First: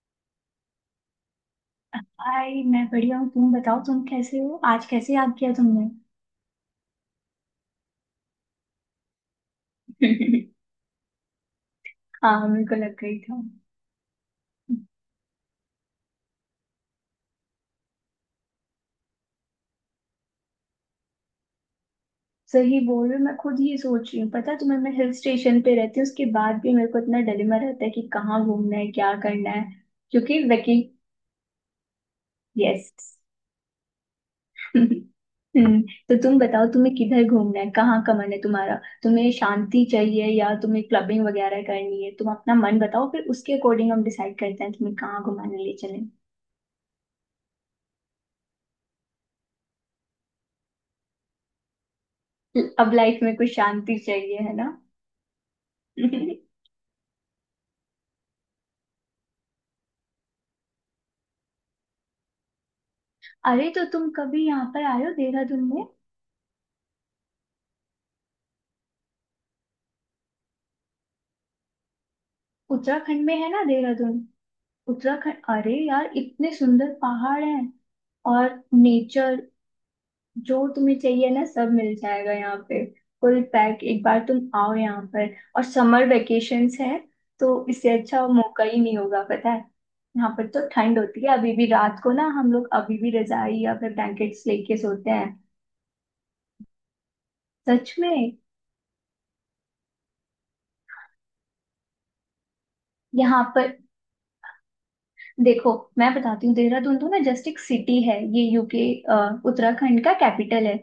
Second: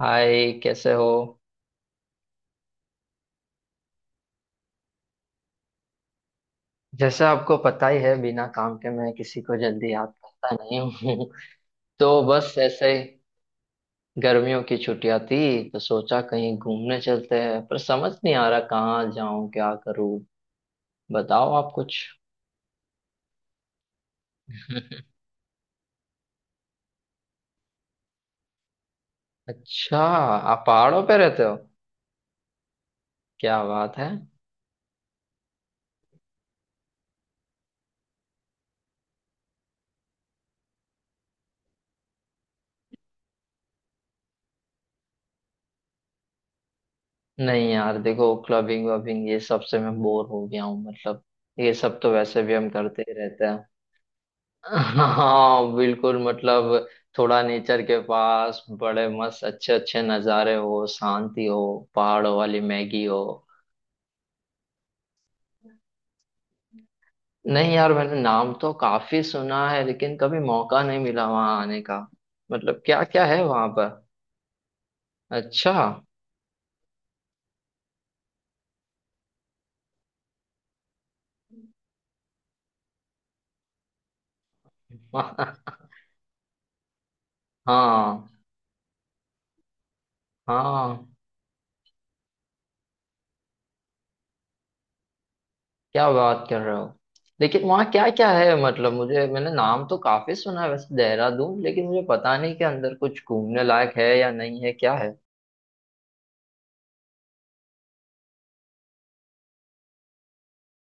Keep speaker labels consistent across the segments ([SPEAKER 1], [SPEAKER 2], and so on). [SPEAKER 1] हाय, कैसे हो?
[SPEAKER 2] हाय। मैं बढ़िया हूँ। तुम बताओ, तुम कैसे हो? आज कैसे याद किया तुमने?
[SPEAKER 1] जैसा आपको पता ही है, बिना काम के मैं किसी को जल्दी याद करता नहीं हूँ। तो
[SPEAKER 2] हाँ,
[SPEAKER 1] बस
[SPEAKER 2] मेरे को
[SPEAKER 1] ऐसे
[SPEAKER 2] लग
[SPEAKER 1] ही,
[SPEAKER 2] गई था।
[SPEAKER 1] गर्मियों की छुट्टियां थी, तो सोचा कहीं घूमने चलते हैं, पर समझ नहीं आ रहा कहाँ जाऊं, क्या करूं। बताओ आप कुछ।
[SPEAKER 2] सही बोल रहे हो, मैं खुद ही सोच रही हूँ। पता है तुम्हें, मैं हिल स्टेशन पे रहती हूँ, उसके बाद भी मेरे को इतना डिलेमा रहता है कि कहाँ घूमना है, क्या करना है।
[SPEAKER 1] अच्छा,
[SPEAKER 2] क्योंकि
[SPEAKER 1] आप
[SPEAKER 2] वेकी।
[SPEAKER 1] पहाड़ों पे रहते हो?
[SPEAKER 2] यस।
[SPEAKER 1] क्या बात है।
[SPEAKER 2] हम्म तो तुम बताओ, तुम्हें किधर घूमना है, कहाँ का मन है तुम्हारा? तुम्हें शांति चाहिए या तुम्हें क्लबिंग वगैरह करनी है? तुम अपना मन बताओ फिर उसके अकॉर्डिंग हम डिसाइड करते हैं तुम्हें कहाँ घुमाने ले चले।
[SPEAKER 1] नहीं यार, देखो, क्लबिंग वबिंग ये सब से मैं बोर हो गया हूँ। मतलब ये सब तो वैसे भी हम
[SPEAKER 2] अब
[SPEAKER 1] करते ही
[SPEAKER 2] लाइफ में
[SPEAKER 1] रहते
[SPEAKER 2] कुछ
[SPEAKER 1] हैं।
[SPEAKER 2] शांति चाहिए है ना।
[SPEAKER 1] हाँ, बिल्कुल। मतलब थोड़ा नेचर के पास, बड़े मस्त अच्छे अच्छे नज़ारे हो, शांति हो, पहाड़ों वाली मैगी हो।
[SPEAKER 2] अरे तो तुम कभी यहाँ पर आयो, देहरादून में।
[SPEAKER 1] नहीं यार, मैंने नाम तो काफी सुना है, लेकिन कभी मौका नहीं मिला वहां आने का। मतलब क्या क्या
[SPEAKER 2] उत्तराखंड में
[SPEAKER 1] है
[SPEAKER 2] है ना
[SPEAKER 1] वहां पर?
[SPEAKER 2] देहरादून। उत्तराखंड,
[SPEAKER 1] अच्छा।
[SPEAKER 2] अरे यार इतने सुंदर पहाड़ हैं। और नेचर जो तुम्हें चाहिए ना, सब मिल जाएगा यहाँ पे। Full pack. एक बार तुम आओ यहाँ पर, और समर वेकेशंस है तो इससे अच्छा
[SPEAKER 1] हाँ,
[SPEAKER 2] मौका ही नहीं होगा, पता है। यहाँ पर तो ठंड
[SPEAKER 1] हाँ,
[SPEAKER 2] होती है, अभी भी रात को ना हम लोग अभी भी रजाई या फिर ब्लैंकेट्स लेके सोते हैं।
[SPEAKER 1] क्या बात कर रहे हो। लेकिन वहाँ
[SPEAKER 2] सच
[SPEAKER 1] क्या क्या
[SPEAKER 2] में।
[SPEAKER 1] है मतलब मुझे, मैंने नाम तो काफी सुना है वैसे देहरादून, लेकिन मुझे पता नहीं कि अंदर कुछ
[SPEAKER 2] यहाँ
[SPEAKER 1] घूमने
[SPEAKER 2] पर,
[SPEAKER 1] लायक है या नहीं, है क्या है?
[SPEAKER 2] देखो, मैं बताती हूँ। देहरादून तो ना जस्ट एक सिटी है, ये यूके, उत्तराखंड का कैपिटल है।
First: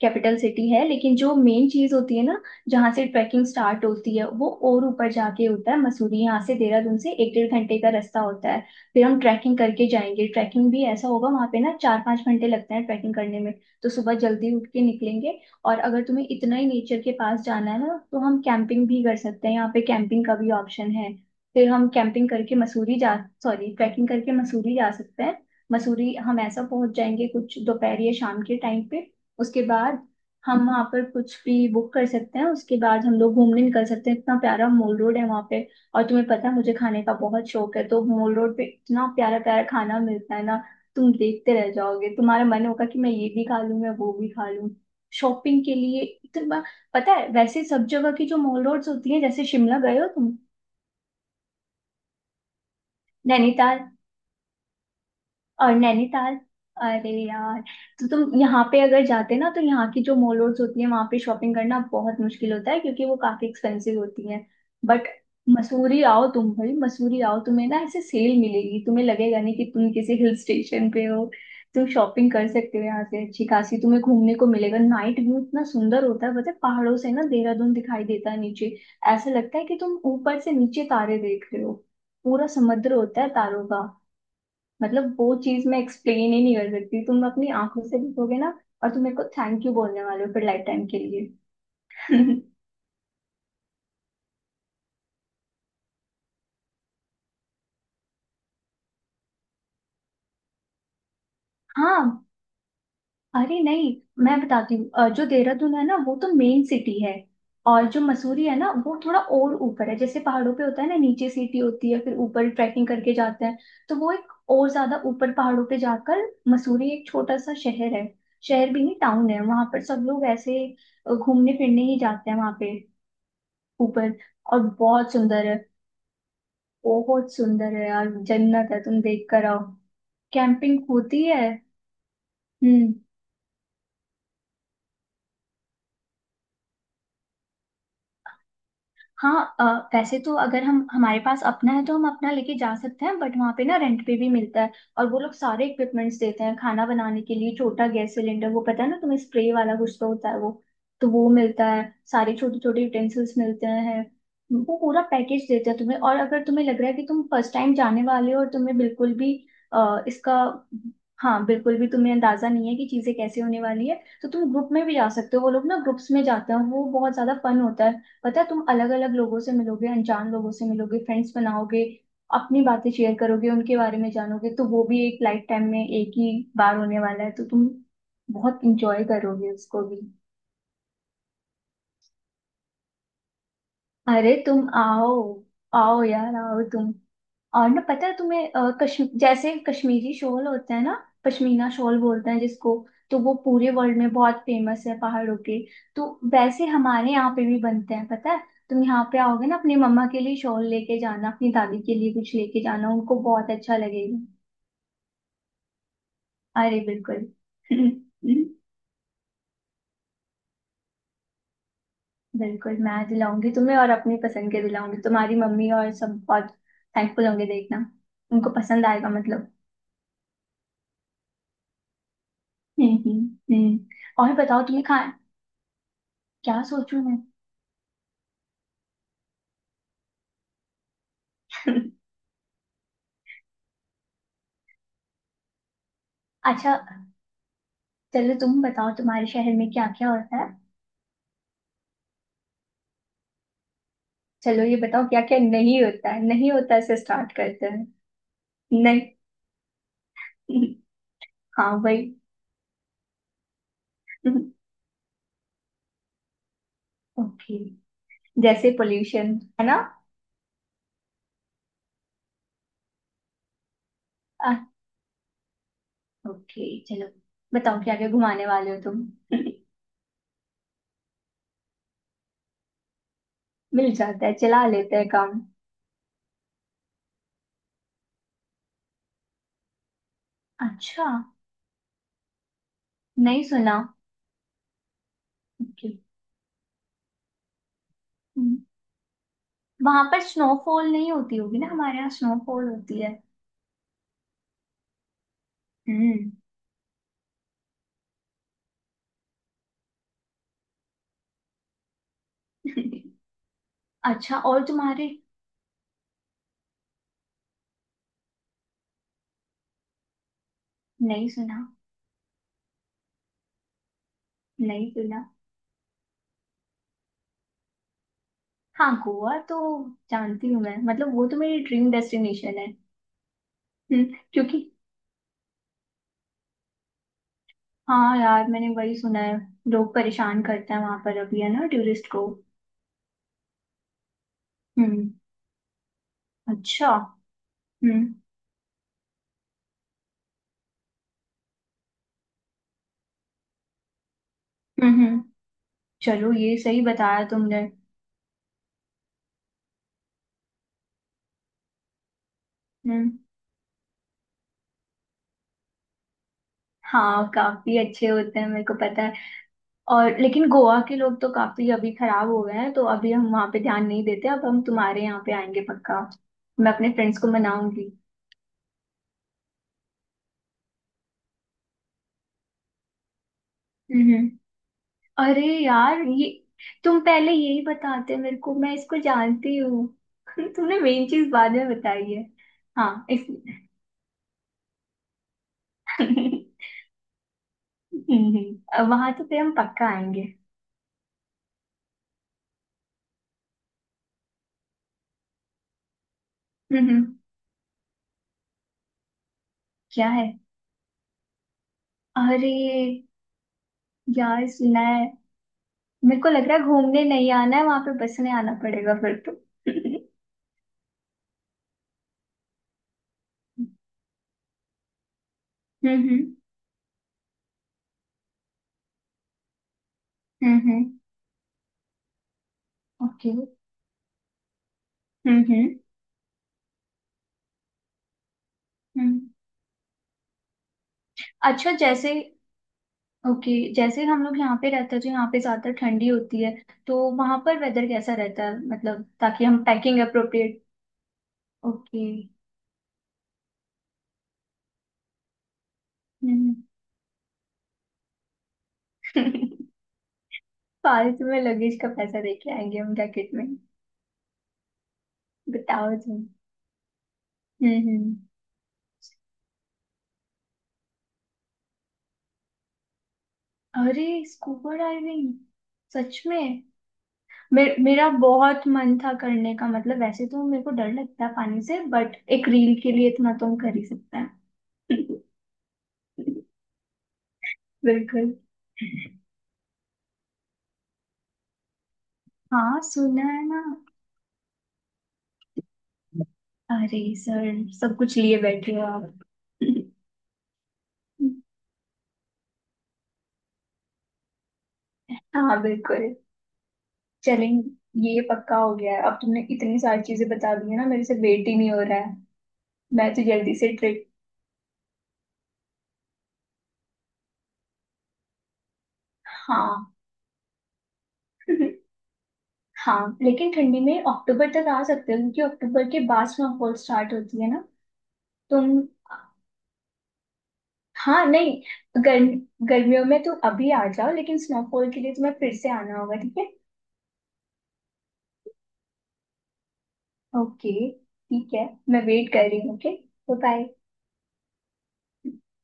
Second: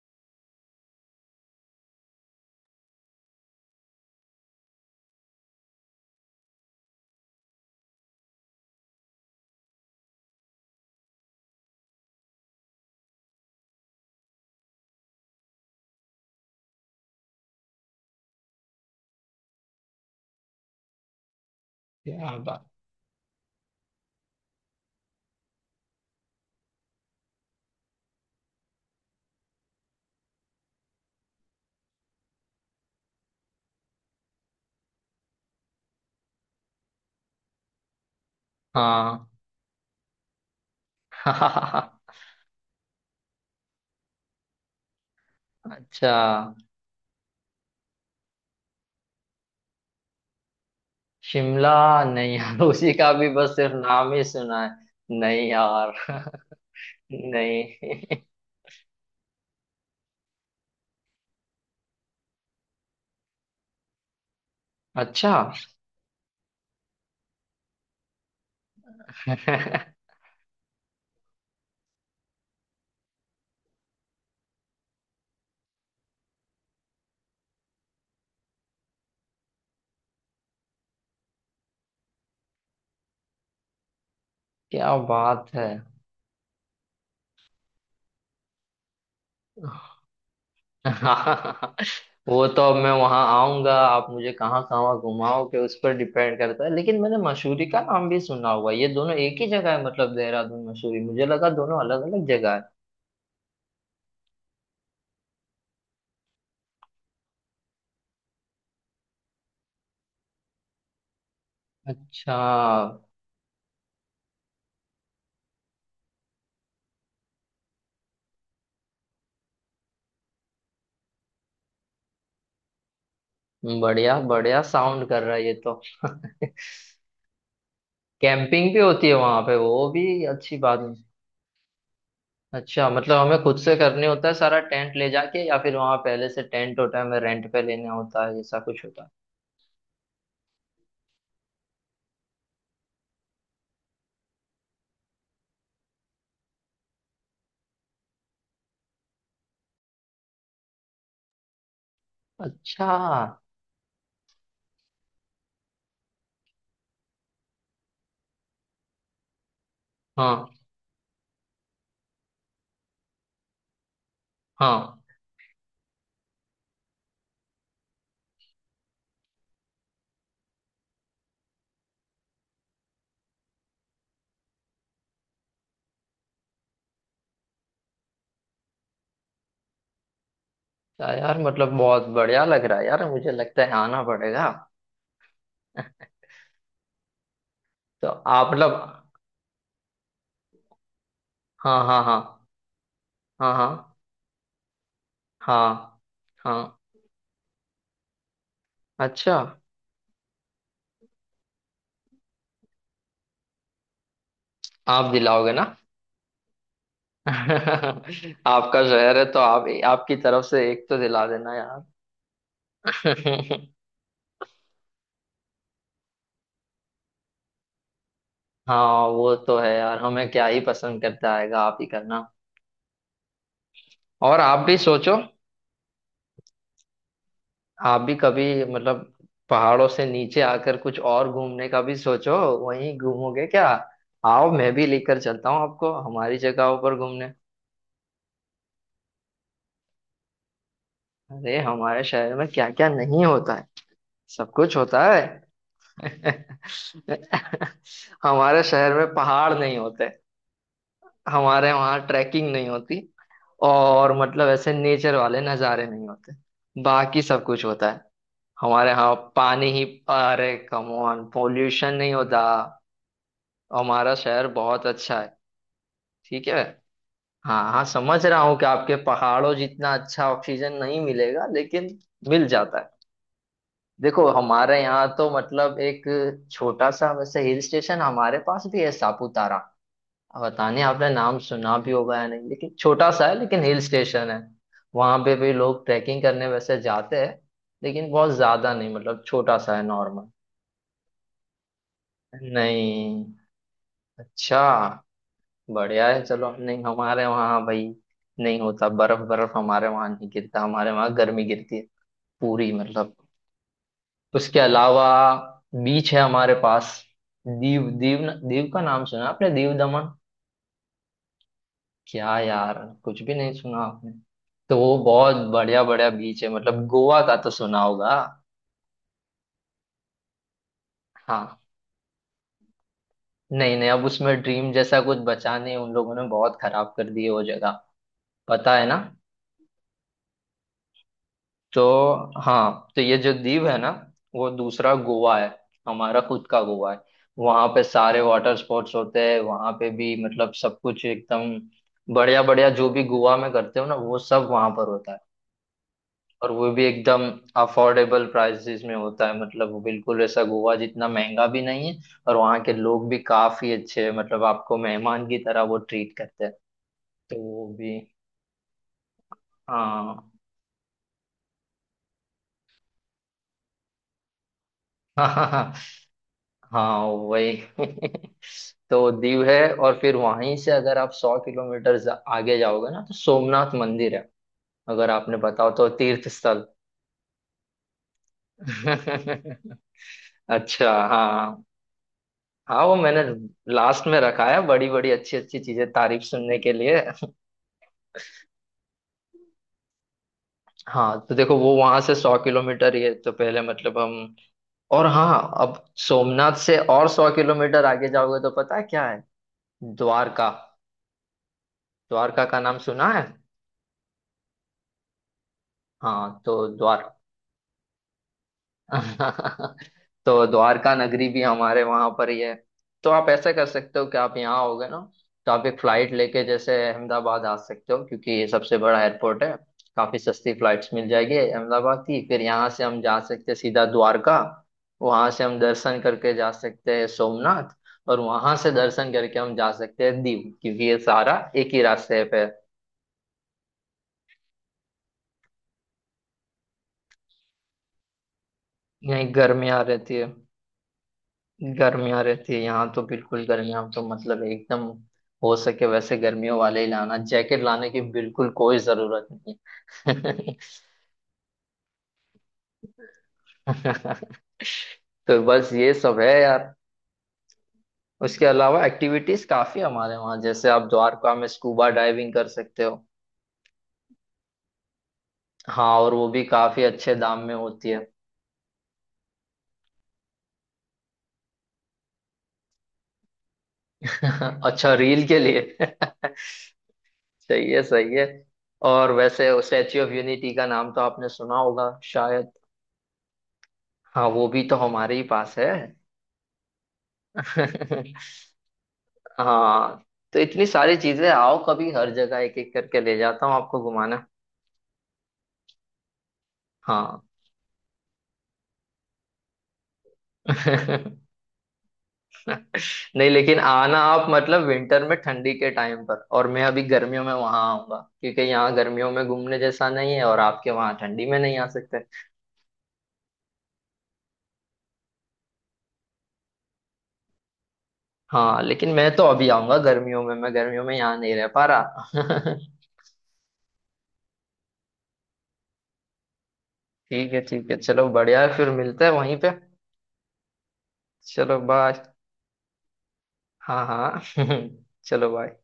[SPEAKER 2] कैपिटल सिटी है, लेकिन जो मेन चीज होती है ना, जहाँ से ट्रैकिंग स्टार्ट होती है, वो और ऊपर जाके होता है मसूरी। यहाँ से, देहरादून से, एक डेढ़ घंटे का रास्ता होता है। फिर हम ट्रैकिंग करके जाएंगे। ट्रैकिंग भी ऐसा होगा वहाँ पे ना, चार पाँच घंटे लगते हैं ट्रैकिंग करने में। तो सुबह जल्दी उठ के निकलेंगे। और अगर तुम्हें इतना ही नेचर के पास जाना है ना, तो हम कैंपिंग भी कर सकते हैं। यहाँ पे कैंपिंग का भी ऑप्शन है। फिर हम कैंपिंग
[SPEAKER 1] क्या
[SPEAKER 2] करके
[SPEAKER 1] बात।
[SPEAKER 2] मसूरी जा सॉरी ट्रैकिंग करके मसूरी जा सकते हैं। मसूरी हम ऐसा पहुंच जाएंगे, कुछ दोपहर या शाम के टाइम पे। उसके बाद हम वहाँ पर कुछ भी बुक कर सकते हैं। उसके बाद हम लोग घूमने निकल सकते हैं। इतना प्यारा मॉल रोड है वहाँ पे। और तुम्हें पता है, मुझे खाने का बहुत शौक है, तो मॉल रोड पे इतना
[SPEAKER 1] हाँ।
[SPEAKER 2] प्यारा प्यारा खाना मिलता है ना, तुम देखते रह जाओगे। तुम्हारा मन होगा कि मैं ये भी खा लूँ, मैं वो भी खा लूँ। शॉपिंग के लिए
[SPEAKER 1] अच्छा।
[SPEAKER 2] इतना। पता है, वैसे सब जगह की जो मॉल रोड्स होती है, जैसे शिमला गए हो तुम?
[SPEAKER 1] शिमला? नहीं यार, उसी का भी बस सिर्फ
[SPEAKER 2] नैनीताल?
[SPEAKER 1] नाम ही सुना है। नहीं
[SPEAKER 2] और
[SPEAKER 1] यार।
[SPEAKER 2] नैनीताल, अरे यार! तो
[SPEAKER 1] नहीं।
[SPEAKER 2] तुम यहाँ पे अगर जाते ना, तो यहाँ की जो मॉल रोड्स होती है वहां पे शॉपिंग करना बहुत मुश्किल होता है क्योंकि वो काफी एक्सपेंसिव होती है। बट
[SPEAKER 1] अच्छा।
[SPEAKER 2] मसूरी आओ तुम, भाई, मसूरी आओ। तुम्हें ना ऐसे सेल मिलेगी, तुम्हें लगेगा नहीं कि तुम किसी हिल स्टेशन पे हो। तुम शॉपिंग कर सकते हो यहाँ से अच्छी खासी। तुम्हें घूमने को मिलेगा। नाइट व्यू इतना सुंदर होता है, पता है, पहाड़ों से ना देहरादून दिखाई देता है नीचे। ऐसा लगता है कि तुम ऊपर से नीचे तारे देख रहे हो। पूरा समुद्र होता है तारों का।
[SPEAKER 1] क्या
[SPEAKER 2] मतलब वो
[SPEAKER 1] बात है।
[SPEAKER 2] चीज मैं एक्सप्लेन ही नहीं कर सकती, तुम अपनी आंखों से देखोगे ना। और तुम मेरे को थैंक यू बोलने वाले हो फिर लाइफ टाइम के लिए।
[SPEAKER 1] वो तो अब मैं वहां आऊंगा, आप मुझे कहाँ कहाँ घुमाओगे उस पर डिपेंड करता है, लेकिन मैंने मसूरी का नाम भी सुना हुआ है। ये दोनों एक ही जगह है मतलब? देहरादून मसूरी, मुझे लगा दोनों अलग
[SPEAKER 2] हाँ।
[SPEAKER 1] अलग जगह है।
[SPEAKER 2] अरे नहीं, मैं बताती हूँ। जो देहरादून है ना, वो तो मेन सिटी है। और जो मसूरी है ना, वो थोड़ा और ऊपर है। जैसे पहाड़ों पे होता है ना, नीचे सिटी होती है, फिर
[SPEAKER 1] अच्छा,
[SPEAKER 2] ऊपर ट्रैकिंग करके जाते हैं। तो वो एक और ज्यादा ऊपर पहाड़ों पे जाकर, मसूरी एक छोटा सा शहर है। शहर भी नहीं, टाउन है। वहां पर सब लोग ऐसे घूमने फिरने ही जाते हैं वहां पे। ऊपर।
[SPEAKER 1] बढ़िया बढ़िया
[SPEAKER 2] और
[SPEAKER 1] साउंड
[SPEAKER 2] बहुत
[SPEAKER 1] कर रहा है
[SPEAKER 2] सुंदर
[SPEAKER 1] ये
[SPEAKER 2] है।
[SPEAKER 1] तो।
[SPEAKER 2] बहुत सुंदर है यार, जन्नत
[SPEAKER 1] कैंपिंग भी
[SPEAKER 2] है, तुम
[SPEAKER 1] होती है
[SPEAKER 2] देख
[SPEAKER 1] वहां
[SPEAKER 2] कर
[SPEAKER 1] पे?
[SPEAKER 2] आओ।
[SPEAKER 1] वो भी अच्छी
[SPEAKER 2] कैंपिंग
[SPEAKER 1] बात है।
[SPEAKER 2] होती है।
[SPEAKER 1] अच्छा,
[SPEAKER 2] हम्म।
[SPEAKER 1] मतलब हमें खुद से करने होता है सारा, टेंट ले जाके, या फिर वहां पहले से टेंट होता है, हमें रेंट पे लेना होता है, ऐसा कुछ होता है?
[SPEAKER 2] हाँ। अ, वैसे तो अगर हम हमारे पास अपना है तो हम अपना लेके जा सकते हैं। बट वहाँ पे ना रेंट पे भी मिलता है। और वो लोग सारे इक्विपमेंट्स देते हैं, खाना बनाने के लिए छोटा गैस सिलेंडर, वो पता है ना तुम्हें, स्प्रे वाला कुछ तो होता है वो। तो वो मिलता है, सारे छोटे छोटे
[SPEAKER 1] अच्छा।
[SPEAKER 2] यूटेंसिल्स मिलते हैं। वो पूरा पैकेज देते हैं तुम्हें। और अगर तुम्हें लग रहा है कि तुम फर्स्ट टाइम जाने वाले हो और तुम्हें बिल्कुल भी अ, इसका
[SPEAKER 1] हाँ,
[SPEAKER 2] हाँ, बिल्कुल भी तुम्हें अंदाजा नहीं है कि चीजें कैसे होने वाली है, तो तुम ग्रुप में भी
[SPEAKER 1] हाँ।
[SPEAKER 2] जा सकते हो। वो लोग ना ग्रुप्स में जाते हैं और वो बहुत ज्यादा फन होता है। पता है, तुम अलग अलग लोगों से मिलोगे, अनजान लोगों से मिलोगे, फ्रेंड्स बनाओगे, अपनी बातें शेयर करोगे, उनके बारे में जानोगे। तो वो भी एक लाइफ टाइम में एक ही बार होने वाला है, तो तुम बहुत इंजॉय करोगे उसको भी।
[SPEAKER 1] यार मतलब बहुत बढ़िया लग रहा है यार, मुझे लगता है आना
[SPEAKER 2] अरे
[SPEAKER 1] पड़ेगा।
[SPEAKER 2] तुम आओ, आओ यार, आओ तुम। और ना पता
[SPEAKER 1] तो
[SPEAKER 2] है
[SPEAKER 1] आप
[SPEAKER 2] तुम्हें, अ,
[SPEAKER 1] मतलब
[SPEAKER 2] कश्म जैसे कश्मीरी शॉल होता है ना, पश्मीना
[SPEAKER 1] हाँ,
[SPEAKER 2] शॉल
[SPEAKER 1] हाँ, हाँ,
[SPEAKER 2] बोलते हैं जिसको। तो वो
[SPEAKER 1] हाँ,
[SPEAKER 2] पूरे
[SPEAKER 1] हाँ,
[SPEAKER 2] वर्ल्ड में बहुत फेमस है, पहाड़ों के।
[SPEAKER 1] हाँ,
[SPEAKER 2] तो वैसे
[SPEAKER 1] हाँ।
[SPEAKER 2] हमारे यहाँ पे भी बनते हैं, पता है। तुम यहाँ पे
[SPEAKER 1] अच्छा,
[SPEAKER 2] आओगे ना, अपनी मम्मा के लिए शॉल लेके जाना, अपनी दादी के लिए कुछ लेके जाना, उनको बहुत अच्छा लगेगा।
[SPEAKER 1] आप दिलाओगे ना?
[SPEAKER 2] अरे बिल्कुल।
[SPEAKER 1] आपका शहर है, तो आप, आपकी तरफ से एक तो दिला देना यार।
[SPEAKER 2] बिल्कुल मैं दिलाऊंगी तुम्हें, और अपनी पसंद के दिलाऊंगी। तुम्हारी मम्मी और सब बहुत थैंकफुल होंगे, देखना। उनको पसंद
[SPEAKER 1] हाँ,
[SPEAKER 2] आएगा,
[SPEAKER 1] वो
[SPEAKER 2] मतलब।
[SPEAKER 1] तो है यार, हमें क्या ही पसंद करता आएगा, आप ही करना।
[SPEAKER 2] हम्म, हम्म, और
[SPEAKER 1] और
[SPEAKER 2] बताओ
[SPEAKER 1] आप भी
[SPEAKER 2] तुम्हें खा
[SPEAKER 1] सोचो।
[SPEAKER 2] क्या सोचूं मैं?
[SPEAKER 1] आप भी कभी मतलब पहाड़ों से नीचे आकर कुछ और घूमने का भी सोचो। वहीं घूमोगे क्या? आओ, मैं भी लेकर चलता हूँ आपको हमारी
[SPEAKER 2] अच्छा,
[SPEAKER 1] जगहों पर घूमने।
[SPEAKER 2] चलो तुम बताओ तुम्हारे शहर में क्या क्या होता है।
[SPEAKER 1] अरे, हमारे शहर में क्या क्या नहीं होता है। सब
[SPEAKER 2] चलो
[SPEAKER 1] कुछ
[SPEAKER 2] ये
[SPEAKER 1] होता
[SPEAKER 2] बताओ क्या
[SPEAKER 1] है।
[SPEAKER 2] क्या नहीं होता है, नहीं होता से स्टार्ट करते हैं।
[SPEAKER 1] हमारे शहर
[SPEAKER 2] नहीं।
[SPEAKER 1] में पहाड़ नहीं होते,
[SPEAKER 2] हाँ,
[SPEAKER 1] हमारे वहाँ
[SPEAKER 2] वही।
[SPEAKER 1] ट्रैकिंग नहीं होती, और मतलब ऐसे नेचर वाले नज़ारे नहीं होते। बाकी सब
[SPEAKER 2] ओके।
[SPEAKER 1] कुछ होता है।
[SPEAKER 2] जैसे
[SPEAKER 1] हमारे यहाँ
[SPEAKER 2] पोल्यूशन है
[SPEAKER 1] पानी
[SPEAKER 2] ना।
[SPEAKER 1] ही, अरे कम ऑन, पोल्यूशन नहीं होता, हमारा शहर
[SPEAKER 2] आ,
[SPEAKER 1] बहुत अच्छा है। ठीक है,
[SPEAKER 2] ओके, चलो।
[SPEAKER 1] हाँ,
[SPEAKER 2] बताओ
[SPEAKER 1] हाँ,
[SPEAKER 2] क्या क्या
[SPEAKER 1] समझ रहा
[SPEAKER 2] घुमाने
[SPEAKER 1] हूँ कि
[SPEAKER 2] वाले हो
[SPEAKER 1] आपके
[SPEAKER 2] तुम।
[SPEAKER 1] पहाड़ों जितना अच्छा ऑक्सीजन नहीं मिलेगा, लेकिन मिल जाता है।
[SPEAKER 2] मिल
[SPEAKER 1] देखो,
[SPEAKER 2] जाता है, चला
[SPEAKER 1] हमारे
[SPEAKER 2] लेते
[SPEAKER 1] यहाँ
[SPEAKER 2] हैं
[SPEAKER 1] तो
[SPEAKER 2] काम।
[SPEAKER 1] मतलब एक छोटा सा वैसे हिल स्टेशन हमारे पास भी है, सापुतारा। अब पता नहीं
[SPEAKER 2] अच्छा।
[SPEAKER 1] आपने नाम सुना भी होगा या नहीं, लेकिन छोटा सा है,
[SPEAKER 2] नहीं
[SPEAKER 1] लेकिन
[SPEAKER 2] सुना।
[SPEAKER 1] हिल स्टेशन है। वहां पे भी लोग
[SPEAKER 2] ओके।
[SPEAKER 1] ट्रैकिंग करने वैसे जाते हैं, लेकिन बहुत ज्यादा नहीं, मतलब छोटा सा है,
[SPEAKER 2] वहां पर
[SPEAKER 1] नॉर्मल।
[SPEAKER 2] स्नोफॉल नहीं होती होगी ना? हमारे यहाँ स्नोफॉल होती है।
[SPEAKER 1] नहीं। अच्छा, बढ़िया है,
[SPEAKER 2] हम्म।
[SPEAKER 1] चलो। नहीं, हमारे वहाँ भाई नहीं होता, बर्फ बर्फ हमारे वहाँ नहीं गिरता, हमारे वहाँ गर्मी गिरती है पूरी। मतलब
[SPEAKER 2] अच्छा।
[SPEAKER 1] उसके
[SPEAKER 2] और
[SPEAKER 1] अलावा
[SPEAKER 2] तुम्हारे?
[SPEAKER 1] बीच है हमारे पास। दीव, दीव, दीव का नाम सुना आपने? दीव दमन?
[SPEAKER 2] नहीं सुना।
[SPEAKER 1] क्या यार, कुछ भी नहीं सुना आपने। तो
[SPEAKER 2] नहीं
[SPEAKER 1] वो
[SPEAKER 2] सुना।
[SPEAKER 1] बहुत बढ़िया बढ़िया बीच है, मतलब गोवा का तो सुना होगा।
[SPEAKER 2] हाँ, गोवा तो जानती हूँ मैं, मतलब वो तो
[SPEAKER 1] हाँ।
[SPEAKER 2] मेरी ड्रीम डेस्टिनेशन है।
[SPEAKER 1] नहीं, नहीं, अब
[SPEAKER 2] हम्म।
[SPEAKER 1] उसमें
[SPEAKER 2] क्योंकि,
[SPEAKER 1] ड्रीम जैसा कुछ बचा नहीं, उन लोगों ने बहुत खराब कर दी है वो जगह।
[SPEAKER 2] हाँ यार, मैंने
[SPEAKER 1] पता है
[SPEAKER 2] वही
[SPEAKER 1] ना?
[SPEAKER 2] सुना है, लोग परेशान करते हैं वहां पर अभी है ना
[SPEAKER 1] तो
[SPEAKER 2] टूरिस्ट को।
[SPEAKER 1] हाँ, तो ये जो द्वीप है ना, वो दूसरा
[SPEAKER 2] हम्म।
[SPEAKER 1] गोवा है। हमारा खुद का
[SPEAKER 2] अच्छा।
[SPEAKER 1] गोवा है। वहां पे
[SPEAKER 2] हम्म,
[SPEAKER 1] सारे वाटर स्पोर्ट्स होते हैं, वहां पे भी मतलब सब कुछ एकदम बढ़िया बढ़िया, जो भी गोवा में करते हो ना, वो सब वहां पर
[SPEAKER 2] हम्म,
[SPEAKER 1] होता है।
[SPEAKER 2] हम्म। चलो,
[SPEAKER 1] और
[SPEAKER 2] ये
[SPEAKER 1] वो
[SPEAKER 2] सही
[SPEAKER 1] भी एकदम
[SPEAKER 2] बताया तुमने।
[SPEAKER 1] अफोर्डेबल प्राइसेस में होता है, मतलब वो बिल्कुल ऐसा गोवा जितना महंगा भी नहीं है। और वहाँ के लोग
[SPEAKER 2] हम्म।
[SPEAKER 1] भी काफी अच्छे हैं, मतलब आपको मेहमान की तरह वो ट्रीट करते हैं।
[SPEAKER 2] हाँ,
[SPEAKER 1] तो वो
[SPEAKER 2] काफी
[SPEAKER 1] भी,
[SPEAKER 2] अच्छे होते हैं, मेरे को पता है।
[SPEAKER 1] हाँ।
[SPEAKER 2] और लेकिन गोवा के लोग तो काफी अभी खराब हो गए हैं, तो अभी हम वहां पे ध्यान नहीं देते। अब हम तुम्हारे यहाँ पे आएंगे पक्का। मैं अपने
[SPEAKER 1] हाँ,
[SPEAKER 2] फ्रेंड्स को
[SPEAKER 1] वही।
[SPEAKER 2] मनाऊंगी।
[SPEAKER 1] तो दीव है, और फिर वहीं से अगर आप 100 किलोमीटर आगे जाओगे ना, तो सोमनाथ मंदिर
[SPEAKER 2] हम्म,
[SPEAKER 1] है। अगर आपने,
[SPEAKER 2] अरे
[SPEAKER 1] बताओ तो,
[SPEAKER 2] यार,
[SPEAKER 1] तीर्थ
[SPEAKER 2] ये,
[SPEAKER 1] स्थल।
[SPEAKER 2] तुम पहले यही बताते मेरे को, मैं इसको जानती हूँ। तुमने
[SPEAKER 1] अच्छा,
[SPEAKER 2] मेन चीज बाद
[SPEAKER 1] हाँ,
[SPEAKER 2] में बताई है।
[SPEAKER 1] हाँ, वो
[SPEAKER 2] हाँ,
[SPEAKER 1] मैंने
[SPEAKER 2] इस,
[SPEAKER 1] लास्ट में रखा है, बड़ी बड़ी अच्छी अच्छी चीजें तारीफ सुनने के लिए।
[SPEAKER 2] वहां तो फिर हम पक्का आएंगे।
[SPEAKER 1] हाँ, तो देखो, वो वहां से 100 किलोमीटर, ये तो पहले मतलब हम। और हाँ, अब सोमनाथ से और
[SPEAKER 2] हम्म,
[SPEAKER 1] 100 किलोमीटर आगे जाओगे तो पता है क्या है?
[SPEAKER 2] क्या है?
[SPEAKER 1] द्वारका। द्वारका
[SPEAKER 2] अरे
[SPEAKER 1] का नाम सुना है?
[SPEAKER 2] यार, सुना है। मेरे को
[SPEAKER 1] हाँ,
[SPEAKER 2] लग रहा है
[SPEAKER 1] तो
[SPEAKER 2] घूमने
[SPEAKER 1] द्वारका,
[SPEAKER 2] नहीं आना है, वहां पे बसने आना पड़ेगा फिर तो।
[SPEAKER 1] तो द्वारका नगरी भी हमारे वहां पर ही है। तो आप ऐसा कर सकते हो कि आप यहाँ आओगे ना, तो आप एक
[SPEAKER 2] हम्म,
[SPEAKER 1] फ्लाइट
[SPEAKER 2] हम्म,
[SPEAKER 1] लेके जैसे अहमदाबाद आ सकते हो, क्योंकि ये सबसे बड़ा एयरपोर्ट है। काफी सस्ती
[SPEAKER 2] हम्म।
[SPEAKER 1] फ्लाइट्स मिल जाएगी अहमदाबाद की, फिर यहाँ से हम जा
[SPEAKER 2] ओके। Hmm, okay।
[SPEAKER 1] सकते हैं सीधा द्वारका। वहां से
[SPEAKER 2] हम्म,
[SPEAKER 1] हम
[SPEAKER 2] हम्म।
[SPEAKER 1] दर्शन करके जा सकते हैं सोमनाथ, और वहां से दर्शन
[SPEAKER 2] हम्म।
[SPEAKER 1] करके हम जा सकते हैं दीव, क्योंकि ये सारा
[SPEAKER 2] अच्छा,
[SPEAKER 1] एक ही
[SPEAKER 2] जैसे,
[SPEAKER 1] रास्ते पे है।
[SPEAKER 2] ओके, जैसे हम लोग यहाँ पे रहते हैं तो यहाँ पे ज्यादा ठंडी होती है, तो वहां पर वेदर कैसा रहता है? मतलब
[SPEAKER 1] यहीं
[SPEAKER 2] ताकि हम
[SPEAKER 1] गर्मियाँ
[SPEAKER 2] पैकिंग
[SPEAKER 1] रहती है,
[SPEAKER 2] अप्रोप्रिएट। ओके।
[SPEAKER 1] गर्मियाँ रहती है यहाँ तो बिल्कुल, गर्मियाँ तो मतलब एकदम हो सके वैसे
[SPEAKER 2] हम्म।
[SPEAKER 1] गर्मियों वाले ही लाना, जैकेट लाने की बिल्कुल कोई जरूरत नहीं
[SPEAKER 2] फालतू में लगेज का पैसा दे के आएंगे हम जैकेट में।
[SPEAKER 1] है। तो बस ये
[SPEAKER 2] बताओ
[SPEAKER 1] सब
[SPEAKER 2] तुम।
[SPEAKER 1] है यार।
[SPEAKER 2] हम्म,
[SPEAKER 1] उसके अलावा एक्टिविटीज काफी है हमारे वहाँ, जैसे आप द्वारका में स्कूबा डाइविंग कर सकते हो।
[SPEAKER 2] अरे! Scuba diving?
[SPEAKER 1] हाँ, और
[SPEAKER 2] सच
[SPEAKER 1] वो भी
[SPEAKER 2] में?
[SPEAKER 1] काफी अच्छे दाम में होती है।
[SPEAKER 2] मेरा बहुत मन था करने का, मतलब वैसे तो मेरे को डर लगता है पानी से, बट एक रील के लिए इतना तो हम कर ही सकते हैं।
[SPEAKER 1] अच्छा, रील के लिए। सही है, सही है।
[SPEAKER 2] बिल्कुल।
[SPEAKER 1] और वैसे स्टैच्यू ऑफ यूनिटी का नाम तो आपने सुना होगा शायद।
[SPEAKER 2] हाँ, सुना है ना।
[SPEAKER 1] हाँ, वो भी तो हमारे ही पास है।
[SPEAKER 2] अरे सर, सब कुछ लिए बैठे हो आप।
[SPEAKER 1] हाँ, तो इतनी सारी चीजें, आओ कभी, हर जगह एक एक करके ले जाता हूँ आपको घुमाना।
[SPEAKER 2] हाँ बिल्कुल।
[SPEAKER 1] हाँ।
[SPEAKER 2] चलेंगे। ये पक्का हो गया है, अब तुमने इतनी सारी चीजें बता दी है ना, मेरे से वेट ही नहीं हो रहा है। मैं तो
[SPEAKER 1] नहीं,
[SPEAKER 2] जल्दी
[SPEAKER 1] लेकिन
[SPEAKER 2] से
[SPEAKER 1] आना
[SPEAKER 2] ट्रिप।
[SPEAKER 1] आप मतलब विंटर में, ठंडी के टाइम पर, और मैं अभी गर्मियों में वहां आऊंगा, क्योंकि यहाँ गर्मियों में घूमने जैसा
[SPEAKER 2] हाँ।
[SPEAKER 1] नहीं है, और आपके वहाँ ठंडी में नहीं आ सकते।
[SPEAKER 2] हाँ, लेकिन ठंडी में अक्टूबर तक आ सकते हो क्योंकि अक्टूबर के बाद स्नोफॉल स्टार्ट होती है ना।
[SPEAKER 1] हाँ,
[SPEAKER 2] तुम,
[SPEAKER 1] लेकिन मैं तो अभी आऊंगा गर्मियों में, मैं गर्मियों में यहाँ
[SPEAKER 2] हाँ
[SPEAKER 1] नहीं रह पा
[SPEAKER 2] नहीं, गर्म
[SPEAKER 1] रहा।
[SPEAKER 2] गर्मियों में तुम अभी आ जाओ, लेकिन स्नोफॉल के लिए तुम्हें फिर से आना होगा, ठीक है।
[SPEAKER 1] ठीक है, ठीक है, चलो बढ़िया है, फिर मिलते हैं वहीं पे।
[SPEAKER 2] ओके ठीक
[SPEAKER 1] चलो
[SPEAKER 2] है,
[SPEAKER 1] बाय।
[SPEAKER 2] मैं वेट कर रही हूँ। ओके। बाय।
[SPEAKER 1] हाँ, हाँ। चलो बाय।